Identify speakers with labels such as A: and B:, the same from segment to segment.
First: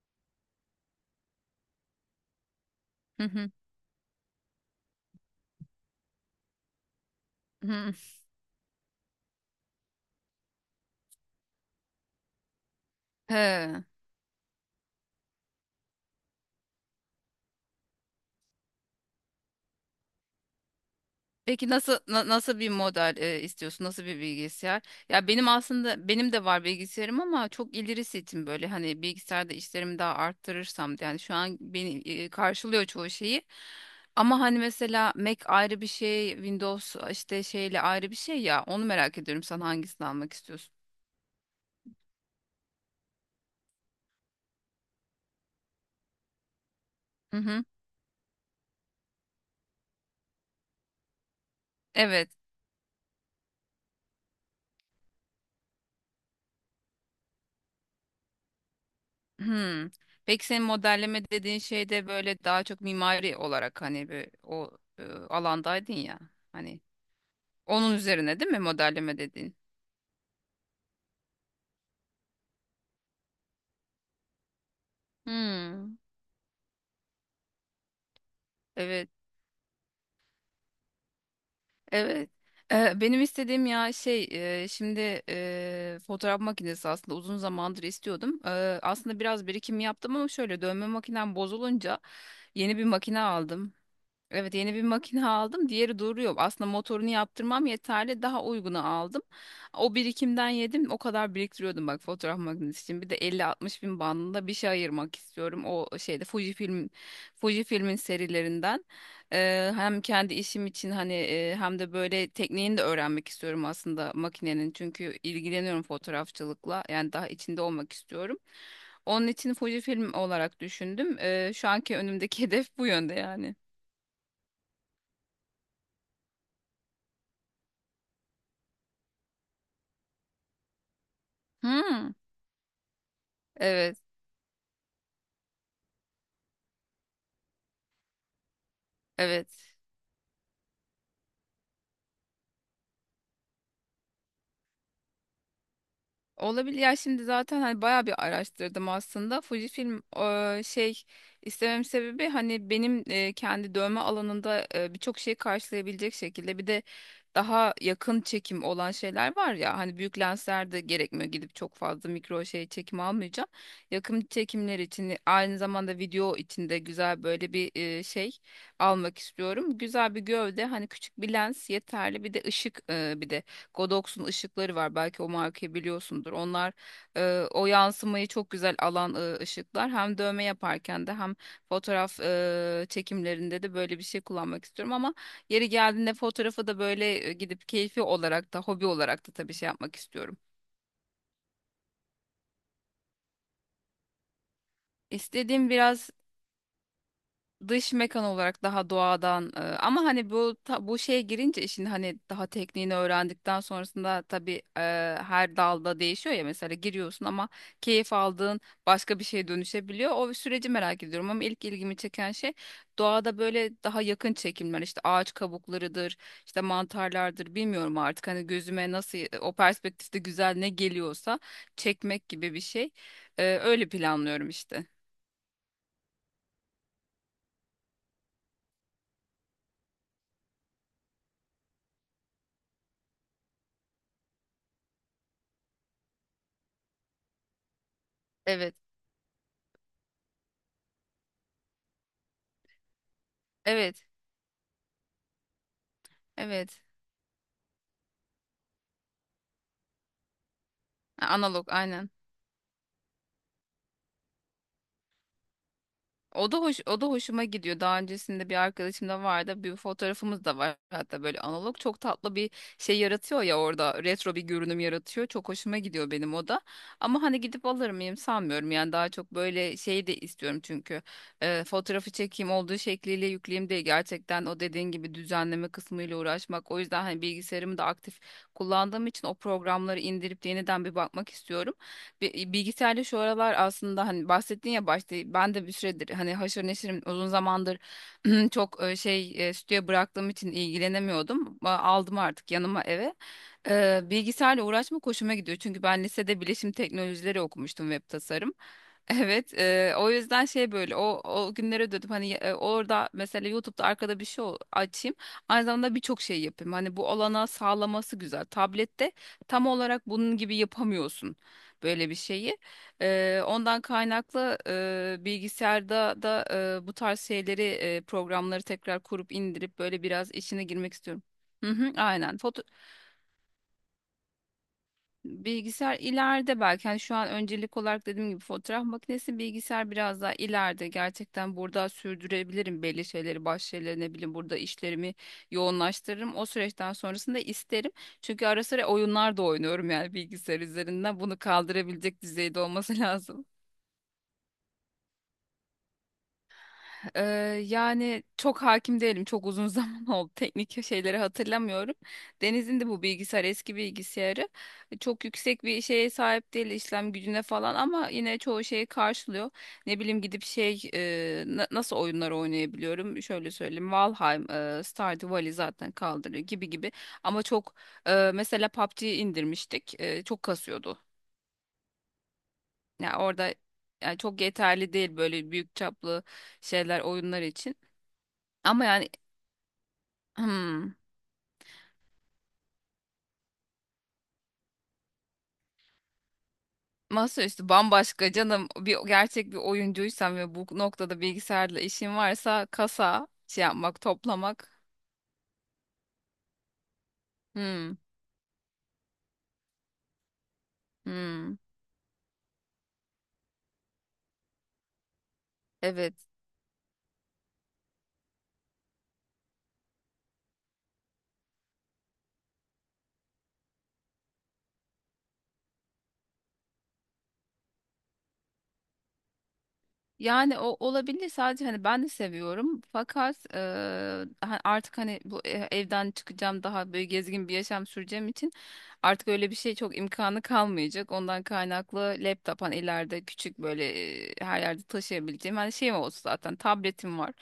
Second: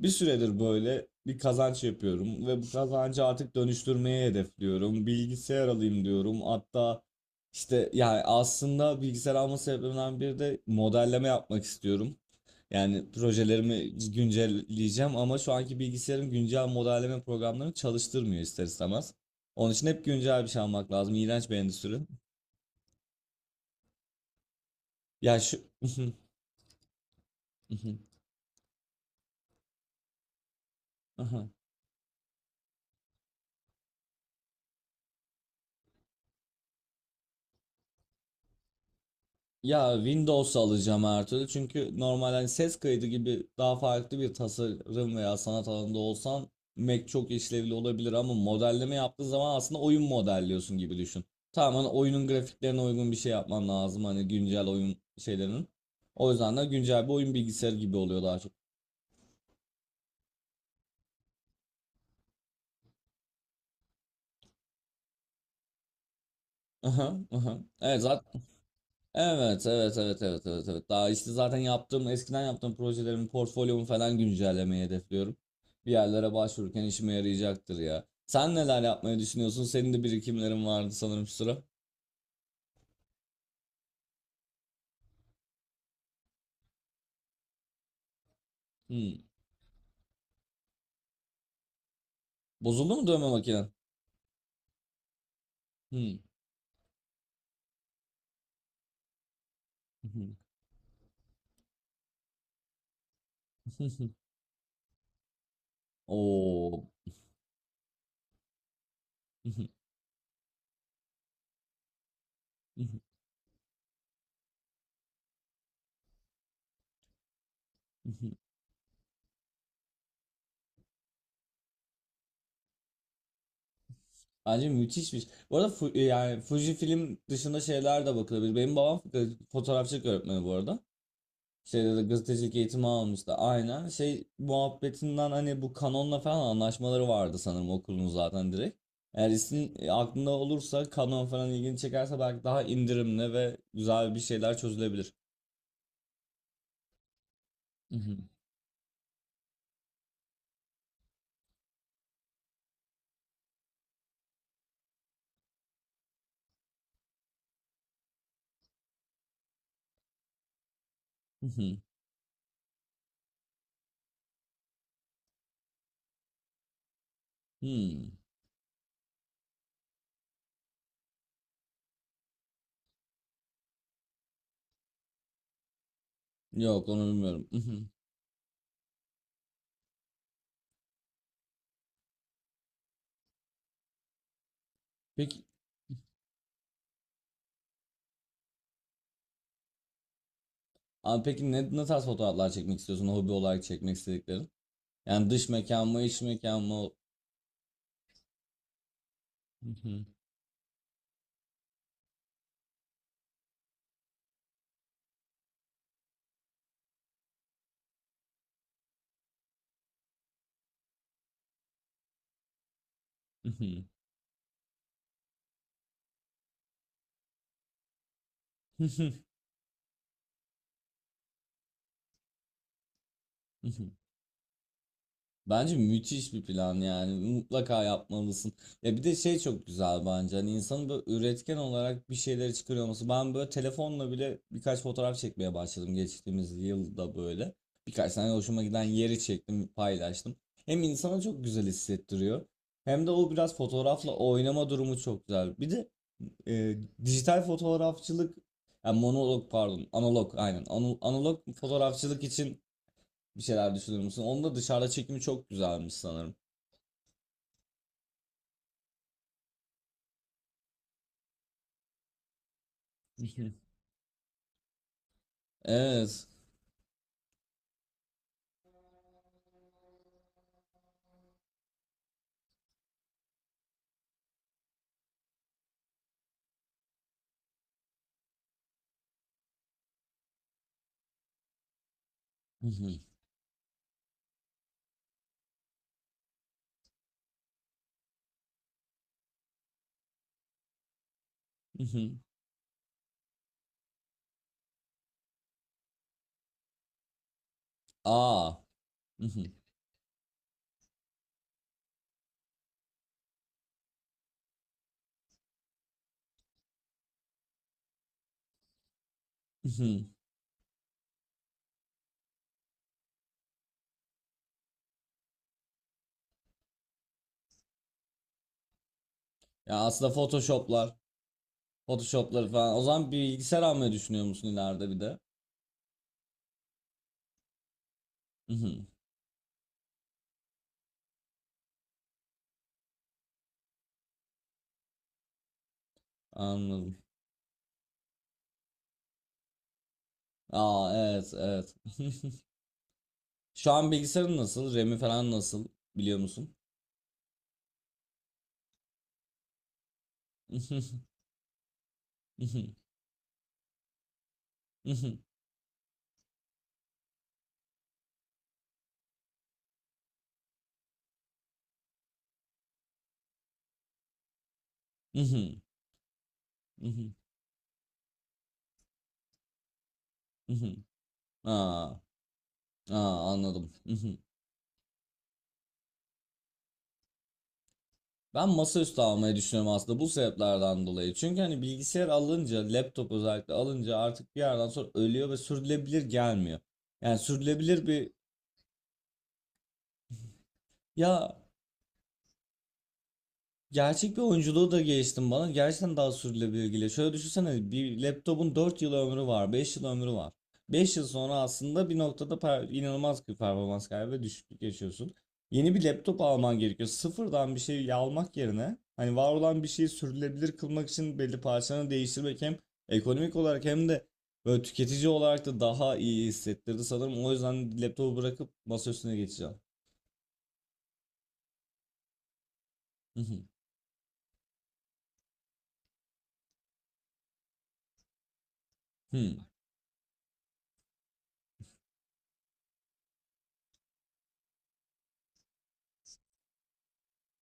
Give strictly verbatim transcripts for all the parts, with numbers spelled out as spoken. A: Bir süredir böyle bir kazanç yapıyorum ve bu
B: Hı
A: kazancı
B: hı.
A: artık dönüştürmeye hedefliyorum. Bilgisayar alayım diyorum. Hatta işte
B: Hı.
A: yani aslında bilgisayar alma sebeplerimden biri de modelleme yapmak istiyorum. Yani
B: He.
A: projelerimi güncelleyeceğim ama şu anki bilgisayarım güncel modelleme programlarını çalıştırmıyor ister istemez. Onun için hep güncel bir şey almak lazım. İğrenç bir
B: Peki nasıl
A: endüstri.
B: na- nasıl bir model e, istiyorsun? Nasıl bir bilgisayar? Ya
A: Ya
B: benim
A: şu...
B: aslında benim de var bilgisayarım, ama çok ileri setim böyle hani bilgisayarda işlerimi daha arttırırsam. Yani şu an beni e, karşılıyor çoğu şeyi. Ama hani mesela Mac ayrı bir şey, Windows işte şeyle ayrı bir şey ya. Onu merak ediyorum. Sen
A: Ya
B: hangisini almak
A: Windows
B: istiyorsun?
A: alacağım her türlü çünkü normal hani ses kaydı gibi daha farklı bir tasarım veya sanat alanında olsan Mac çok
B: Hı hı.
A: işlevli olabilir ama modelleme yaptığın zaman aslında oyun modelliyorsun gibi düşün. Tamamen oyunun
B: Evet.
A: grafiklerine uygun bir şey yapman lazım hani güncel oyun şeylerinin. O yüzden de güncel bir oyun bilgisayarı gibi oluyor daha çok.
B: Hmm. Peki senin modelleme dediğin şey de böyle daha çok mimari olarak, hani bir o e, alandaydın ya. Hani
A: Aha, aha.
B: onun
A: Evet
B: üzerine
A: zaten
B: değil mi modelleme dediğin?
A: evet, evet, evet, evet, evet, evet. Daha işte zaten yaptığım, eskiden yaptığım projelerin portfolyomu falan güncellemeyi hedefliyorum. Bir
B: Hmm.
A: yerlere başvururken işime yarayacaktır ya. Sen neler
B: Evet,
A: yapmayı düşünüyorsun? Senin de birikimlerin vardı sanırım şu sıra.
B: evet. Ee, benim istediğim ya şey e, şimdi e, fotoğraf makinesi aslında uzun zamandır istiyordum. Ee, aslında
A: Hmm.
B: biraz birikim yaptım, ama şöyle dövme makinem bozulunca yeni bir
A: Bozuldu mu
B: makine
A: dövme makinen?
B: aldım. Evet, yeni bir makine aldım. Diğeri
A: Hmm.
B: duruyor. Aslında motorunu yaptırmam yeterli. Daha uygunu aldım. O birikimden yedim. O kadar biriktiriyordum, bak, fotoğraf makinesi için. Bir de elli altmış bin bandında bir şey ayırmak istiyorum. O şeyde Fuji
A: Oo.
B: film, Fuji filmin serilerinden. Ee, hem kendi işim için, hani e, hem de böyle tekniğini de öğrenmek istiyorum aslında makinenin. Çünkü ilgileniyorum fotoğrafçılıkla. Yani daha içinde olmak istiyorum. Onun için Fuji film olarak düşündüm. Ee, şu anki önümdeki hedef bu yönde yani.
A: Bence müthişmiş. Bu arada Fu- yani Fuji film dışında şeyler de bakılabilir. Benim babam fotoğrafçılık öğretmeni bu arada. Şeyde de
B: Hmm,
A: gazetecilik eğitimi almıştı. Aynen.
B: evet,
A: Şey muhabbetinden hani bu kanonla falan anlaşmaları vardı sanırım okulun zaten direkt. Eğer isim
B: evet.
A: e, aklında olursa kanon falan ilgini çekerse belki daha indirimli ve güzel bir şeyler çözülebilir.
B: Olabilir. Ya şimdi zaten hani
A: Hı
B: bayağı
A: hı.
B: bir araştırdım aslında. Fujifilm e, şey istemem sebebi, hani benim e, kendi dövme alanında e, birçok şeyi karşılayabilecek şekilde. Bir de daha yakın çekim olan şeyler var ya, hani büyük lensler de gerekmiyor,
A: Hı
B: gidip çok
A: hı.
B: fazla mikro şey çekim almayacağım. Yakın çekimler için, aynı zamanda video için de güzel böyle bir e,
A: Hmm.
B: şey almak istiyorum. Güzel bir gövde, hani küçük bir lens yeterli, bir de ışık e, bir de. Godox'un ışıkları var. Belki o markayı biliyorsundur. Onlar
A: Yok onu
B: e,
A: bilmiyorum.
B: o
A: Mhm.
B: yansımayı çok güzel alan e, ışıklar. Hem dövme yaparken de, hem fotoğraf e, çekimlerinde de böyle bir şey kullanmak istiyorum, ama
A: Peki,
B: yeri geldiğinde fotoğrafı da böyle e, gidip keyfi olarak da, hobi olarak da tabii şey yapmak istiyorum.
A: aa, peki ne, ne tarz fotoğraflar çekmek istiyorsun hobi olarak çekmek istediklerin? Yani dış
B: İstediğim
A: mekan mı
B: biraz
A: iç mekan mı?
B: dış mekan olarak, daha doğadan e, ama
A: Mhm,
B: hani bu ta- bu şeye girince, işin hani daha tekniğini öğrendikten sonrasında tabii e, her dalda değişiyor ya. Mesela giriyorsun, ama keyif aldığın başka bir şeye dönüşebiliyor. O süreci merak ediyorum, ama ilk ilgimi çeken şey doğada böyle
A: mhm,
B: daha yakın çekimler, işte ağaç kabuklarıdır, işte mantarlardır, bilmiyorum artık hani gözüme nasıl
A: mhm,
B: o perspektifte güzel ne geliyorsa çekmek gibi bir şey. E, öyle
A: mhm.
B: planlıyorum işte.
A: Bence müthiş bir plan yani mutlaka yapmalısın. Ya bir de şey çok güzel bence hani insanın böyle üretken olarak bir şeyleri çıkarıyor olması. Ben böyle telefonla bile birkaç fotoğraf çekmeye başladım geçtiğimiz yılda böyle. Birkaç tane hoşuma
B: Evet.
A: giden yeri çektim paylaştım. Hem insana çok güzel hissettiriyor hem de o biraz
B: Evet.
A: fotoğrafla oynama durumu çok güzel. Bir de e,
B: Evet.
A: dijital fotoğrafçılık yani monolog pardon analog aynen Ana-
B: Ha,
A: analog
B: analog aynen.
A: fotoğrafçılık için bir şeyler düşünür müsün? Onun da dışarıda çekimi çok güzelmiş sanırım.
B: O da hoş, o da hoşuma gidiyor. Daha öncesinde bir arkadaşım da vardı. Bir fotoğrafımız da var. Hatta böyle analog çok tatlı bir şey yaratıyor ya orada. Retro bir görünüm yaratıyor. Çok hoşuma gidiyor
A: Evet.
B: benim o da. Ama hani gidip alır mıyım, sanmıyorum. Yani daha çok böyle şey de istiyorum çünkü. Ee, fotoğrafı çekeyim olduğu şekliyle, yükleyeyim diye gerçekten, o dediğin gibi düzenleme kısmıyla uğraşmak. O yüzden hani bilgisayarımı da aktif kullandığım için, o programları indirip yeniden bir bakmak istiyorum. Bi- Bilgisayarda şu aralar aslında, hani bahsettin ya başta, ben de bir süredir hani haşır neşirim uzun zamandır. Çok e, şey e, stüdyo bıraktığım için ilgilenemiyordum. A- Aldım artık yanıma eve. Ee, Bilgisayarla uğraşmak hoşuma gidiyor, çünkü ben lisede bilişim teknolojileri okumuştum, web tasarım.
A: Aa.
B: Evet, e, o yüzden şey böyle o o günlere dönüp, hani e, orada mesela YouTube'da arkada bir şey o- açayım. Aynı zamanda birçok şey yapayım. Hani bu olanağı sağlaması güzel. Tablette tam olarak bunun gibi yapamıyorsun böyle bir şeyi. Eee, ondan kaynaklı, eee, bilgisayarda da, eee, bu tarz şeyleri, eee, programları tekrar kurup
A: Ya
B: indirip böyle
A: aslında
B: biraz içine girmek
A: Photoshop'lar,
B: istiyorum. Hı hı, aynen.
A: Photoshop'ları
B: Foto
A: falan. O zaman bir bilgisayar almayı düşünüyor musun ileride bir de?
B: bilgisayar ileride belki, hani şu an öncelik olarak dediğim gibi fotoğraf makinesi, bilgisayar biraz daha ileride. Gerçekten burada sürdürebilirim belli şeyleri, baş şeyleri, ne bileyim, burada işlerimi yoğunlaştırırım. O süreçten
A: Anladım.
B: sonrasında isterim. Çünkü ara sıra oyunlar da oynuyorum yani bilgisayar
A: Aa,
B: üzerinden.
A: evet,
B: Bunu
A: evet.
B: kaldırabilecek düzeyde olması lazım.
A: Şu an bilgisayarın nasıl? R A M'i falan nasıl? Biliyor musun?
B: Ee, yani çok hakim değilim. Çok uzun zaman oldu. Teknik şeyleri hatırlamıyorum. Deniz'in de bu bilgisayar, eski bilgisayarı. Çok yüksek bir şeye sahip değil işlem gücüne falan, ama yine çoğu şeyi karşılıyor. Ne bileyim gidip şey, e, na- nasıl oyunlar oynayabiliyorum? Şöyle söyleyeyim. Valheim, e, Stardew Valley zaten kaldırıyor gibi gibi. Ama çok e, mesela P U B G'yi indirmiştik. E, çok kasıyordu.
A: Aa,
B: Yani
A: aa,
B: orada
A: anladım.
B: yani çok yeterli değil böyle büyük çaplı şeyler, oyunlar için.
A: Ben
B: Ama
A: masaüstü
B: yani.
A: almayı düşünüyorum aslında bu sebeplerden
B: Hmm.
A: dolayı. Çünkü hani bilgisayar alınca, laptop özellikle alınca artık bir yerden sonra ölüyor ve sürdürülebilir gelmiyor. Yani
B: Masaüstü
A: sürdürülebilir bir
B: bambaşka canım. Bir gerçek bir oyuncuysan ve bu noktada
A: ya,
B: bilgisayarla işin varsa, kasa şey yapmak,
A: gerçek bir oyunculuğu
B: toplamak.
A: da geliştim bana. Gerçekten daha sürdürülebilir geliyor. Şöyle düşünsene
B: Hmm.
A: bir laptopun dört yıl ömrü var, beş yıl ömrü var. Beş yıl sonra
B: Hmm.
A: aslında bir noktada per- inanılmaz bir performans kaybı ve düşüklük yaşıyorsun. Yeni bir
B: Evet.
A: laptop alman gerekiyor. Sıfırdan bir şey almak yerine hani var olan bir şeyi sürdürülebilir kılmak için belli parçalarını değiştirmek hem ekonomik olarak hem de böyle tüketici olarak da daha iyi hissettirdi sanırım. O yüzden laptopu bırakıp masa üstüne geçeceğim.
B: Yani o olabilir sadece, hani ben de seviyorum, fakat eee, ha- artık hani bu e- evden çıkacağım, daha böyle gezgin bir yaşam süreceğim için artık öyle bir şey çok imkanı kalmayacak. Ondan kaynaklı laptop, hani ileride küçük böyle e, her yerde taşıyabileceğim hani şeyim olsun, zaten tabletim var.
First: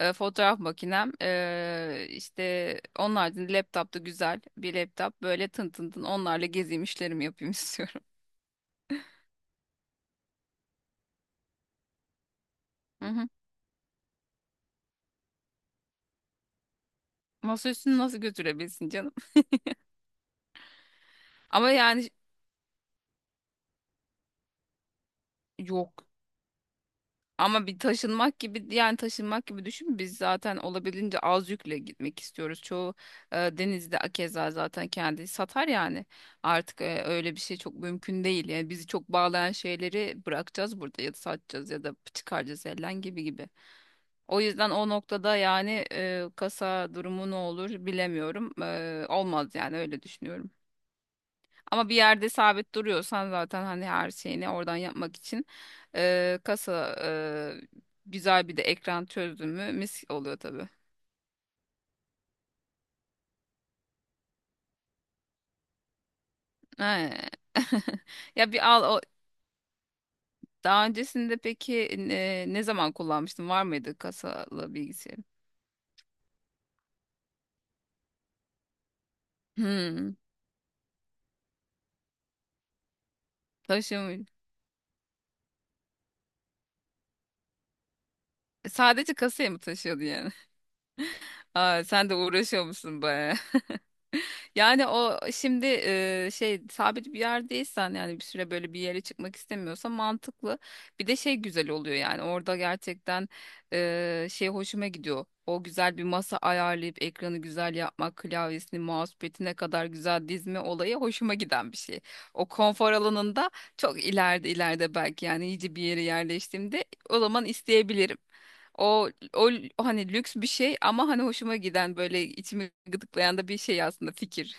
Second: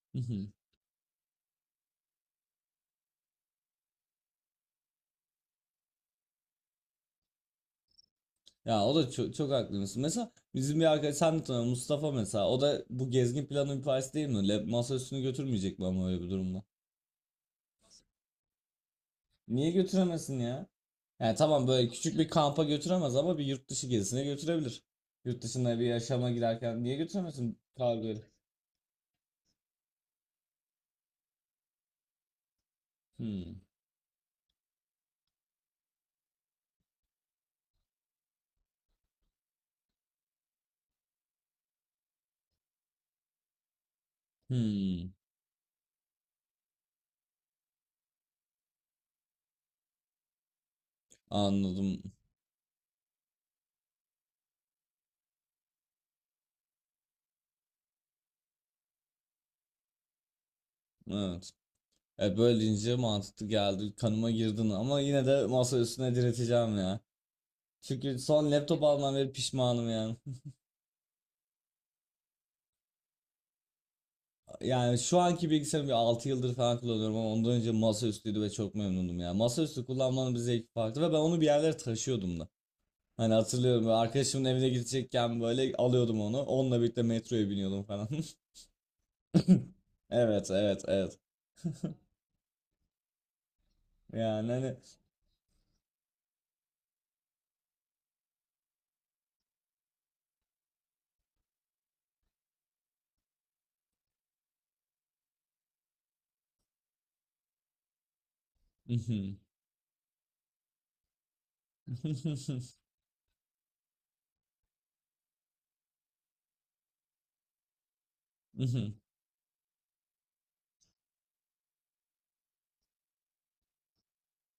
B: e, fotoğraf makinem e, işte onun haricinde laptop da, güzel bir laptop böyle, tın tın tın onlarla gezeyim, işlerimi yapayım istiyorum.
A: Ya o da çok, çok haklısın. Mesela bizim bir arkadaş sen de tanıyorsun, Mustafa mesela. O da
B: Hı
A: bu
B: hı.
A: gezgin planının bir parçası değil mi? Lab masa üstünü götürmeyecek mi ama öyle bir durumda?
B: Masaüstünü nasıl götürebilsin canım?
A: Niye götüremesin ya? Yani tamam
B: Ama
A: böyle
B: yani.
A: küçük bir kampa götüremez ama bir yurt dışı gezisine götürebilir. Yurt dışında bir
B: Yok.
A: yaşama girerken niye götüremesin
B: Ama bir
A: kargoyu?
B: taşınmak gibi, yani taşınmak gibi düşün. Biz zaten olabildiğince az yükle gitmek istiyoruz. Çoğu e,
A: Hmm.
B: denizde akeza zaten kendi satar yani. Artık e, öyle bir şey çok mümkün değil. Yani bizi çok bağlayan şeyleri bırakacağız burada, ya da satacağız, ya da çıkaracağız elden gibi gibi. O yüzden o
A: Hmm.
B: noktada yani, e, kasa durumu ne olur bilemiyorum. E, olmaz yani, öyle düşünüyorum. Ama bir
A: Anladım.
B: yerde sabit duruyorsan, zaten hani her şeyini oradan yapmak için, eee, kasa, eee, güzel, bir de ekran çözdün mü mis oluyor tabii.
A: Evet. E böyle deyince mantıklı geldi. Kanıma girdin ama yine de masa üstüne direteceğim ya.
B: Ee,
A: Çünkü son
B: Ya bir
A: laptop
B: al o,
A: almam ve pişmanım yani.
B: daha öncesinde peki e, ne zaman kullanmıştın? Var mıydı kasalı
A: Yani
B: bilgisayar?
A: şu anki bilgisayarımı bir altı yıldır falan kullanıyorum ama ondan önce masaüstüydü ve çok memnundum ya. Masaüstü
B: Hmm,
A: kullanmanın bir zevki farklı ve ben onu bir yerlere taşıyordum da. Hani hatırlıyorum böyle
B: taşıyor muydu?
A: arkadaşımın evine gidecekken böyle alıyordum onu. Onunla birlikte metroya biniyordum falan.
B: Sadece kasaya mı taşıyordu yani?
A: Evet, evet, evet.
B: Aa, sen de uğraşıyormuşsun musun?
A: Yani hani
B: Yani o şimdi e, şey sabit bir yerdeysen, yani bir süre böyle bir yere çıkmak istemiyorsa mantıklı. Bir de şey güzel oluyor yani, orada gerçekten e, şey hoşuma gidiyor. O güzel bir masa ayarlayıp ekranı güzel yapmak, klavyesini, mousepad'ine kadar güzel dizme olayı hoşuma giden bir şey. O konfor alanında çok ileride ileride belki, yani iyice bir yere yerleştiğimde o zaman isteyebilirim. O o l- hani lüks bir şey, ama hani hoşuma giden böyle içimi gıdıklayan da bir şey aslında fikir.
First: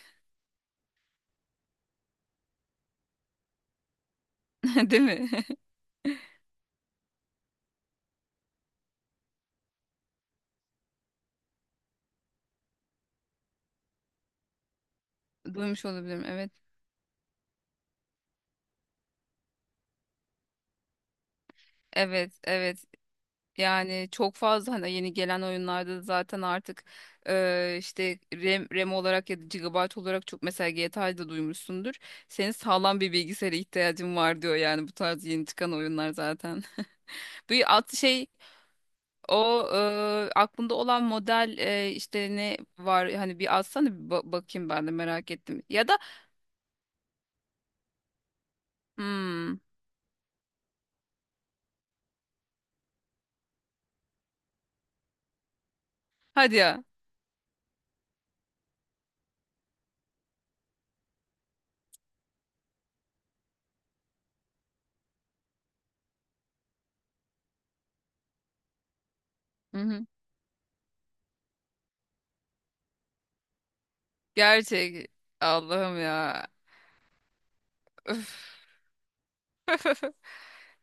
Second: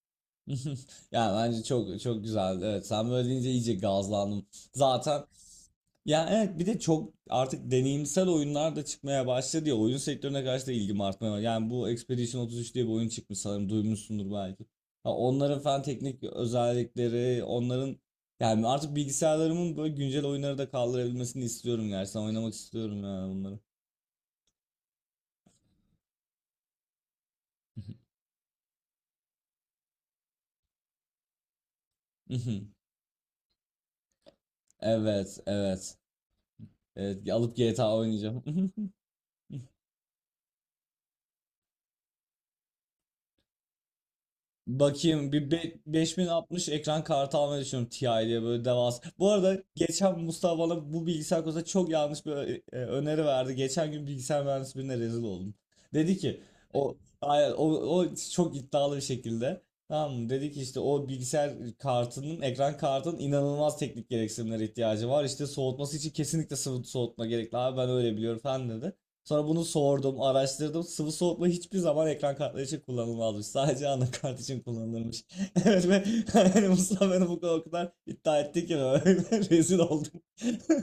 A: yani bence çok çok güzel. Evet, sen böyle deyince iyice gazlandım.
B: Değil
A: Zaten
B: mi?
A: ya evet bir de çok artık deneyimsel oyunlar da çıkmaya başladı ya oyun sektörüne karşı da ilgim artmaya başladı. Yani bu Expedition otuz üç diye bir oyun çıkmış sanırım duymuşsundur belki. Ha, onların falan
B: Duymuş olabilirim.
A: teknik
B: Evet.
A: özellikleri onların yani artık bilgisayarlarımın böyle güncel oyunları da kaldırabilmesini istiyorum gerçekten
B: Evet,
A: oynamak
B: evet.
A: istiyorum yani bunları.
B: Yani çok fazla hani yeni gelen oyunlarda da zaten artık e, işte RAM, RAM olarak ya da gigabyte olarak, çok mesela G T A'yı da duymuşsundur. Senin sağlam bir bilgisayara ihtiyacın var diyor yani, bu tarz
A: Evet,
B: yeni çıkan
A: evet,
B: oyunlar zaten.
A: evet,
B: Bu
A: alıp
B: at
A: G T A
B: şey.
A: oynayacağım.
B: O e, aklında olan model, e, işte ne var hani, bir alsana bir ba- bakayım, ben de
A: Bakayım
B: merak
A: bir
B: ettim.
A: be-
B: Ya da
A: beş bin altmış ekran kartı almayı düşünüyorum Ti diye böyle devasa. Bu
B: hmm,
A: arada geçen Mustafa bana bu bilgisayar konusunda çok yanlış bir ö- e, öneri verdi. Geçen gün bilgisayar mühendisi birine rezil oldum. Dedi ki
B: hadi ya.
A: o aynen, o, o çok iddialı bir şekilde. Tamam mı? Dedi ki işte o bilgisayar kartının ekran kartının inanılmaz teknik gereksinimlere ihtiyacı var. İşte soğutması için kesinlikle sıvı soğutma gerekli abi ben öyle biliyorum falan dedi. Sonra bunu
B: Hı hı.
A: sordum, araştırdım. Sıvı soğutma hiçbir zaman ekran kartları için kullanılmazmış. Sadece anakart için
B: Gerçek.
A: kullanılırmış. Evet
B: Allah'ım
A: ve
B: ya.
A: yani Mustafa beni bu kadar, o kadar iddia
B: Öf,
A: etti ki böyle rezil oldum.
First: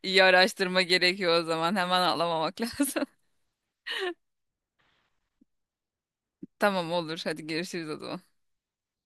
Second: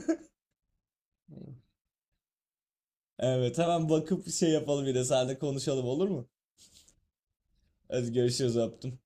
B: iyi araştırma gerekiyor o zaman. Hemen ağlamamak lazım.
A: Evet hemen bakıp şey yapalım bir de seninle konuşalım olur mu?
B: Tamam, olur. Hadi görüşürüz o
A: Hadi
B: zaman.
A: görüşürüz öptüm.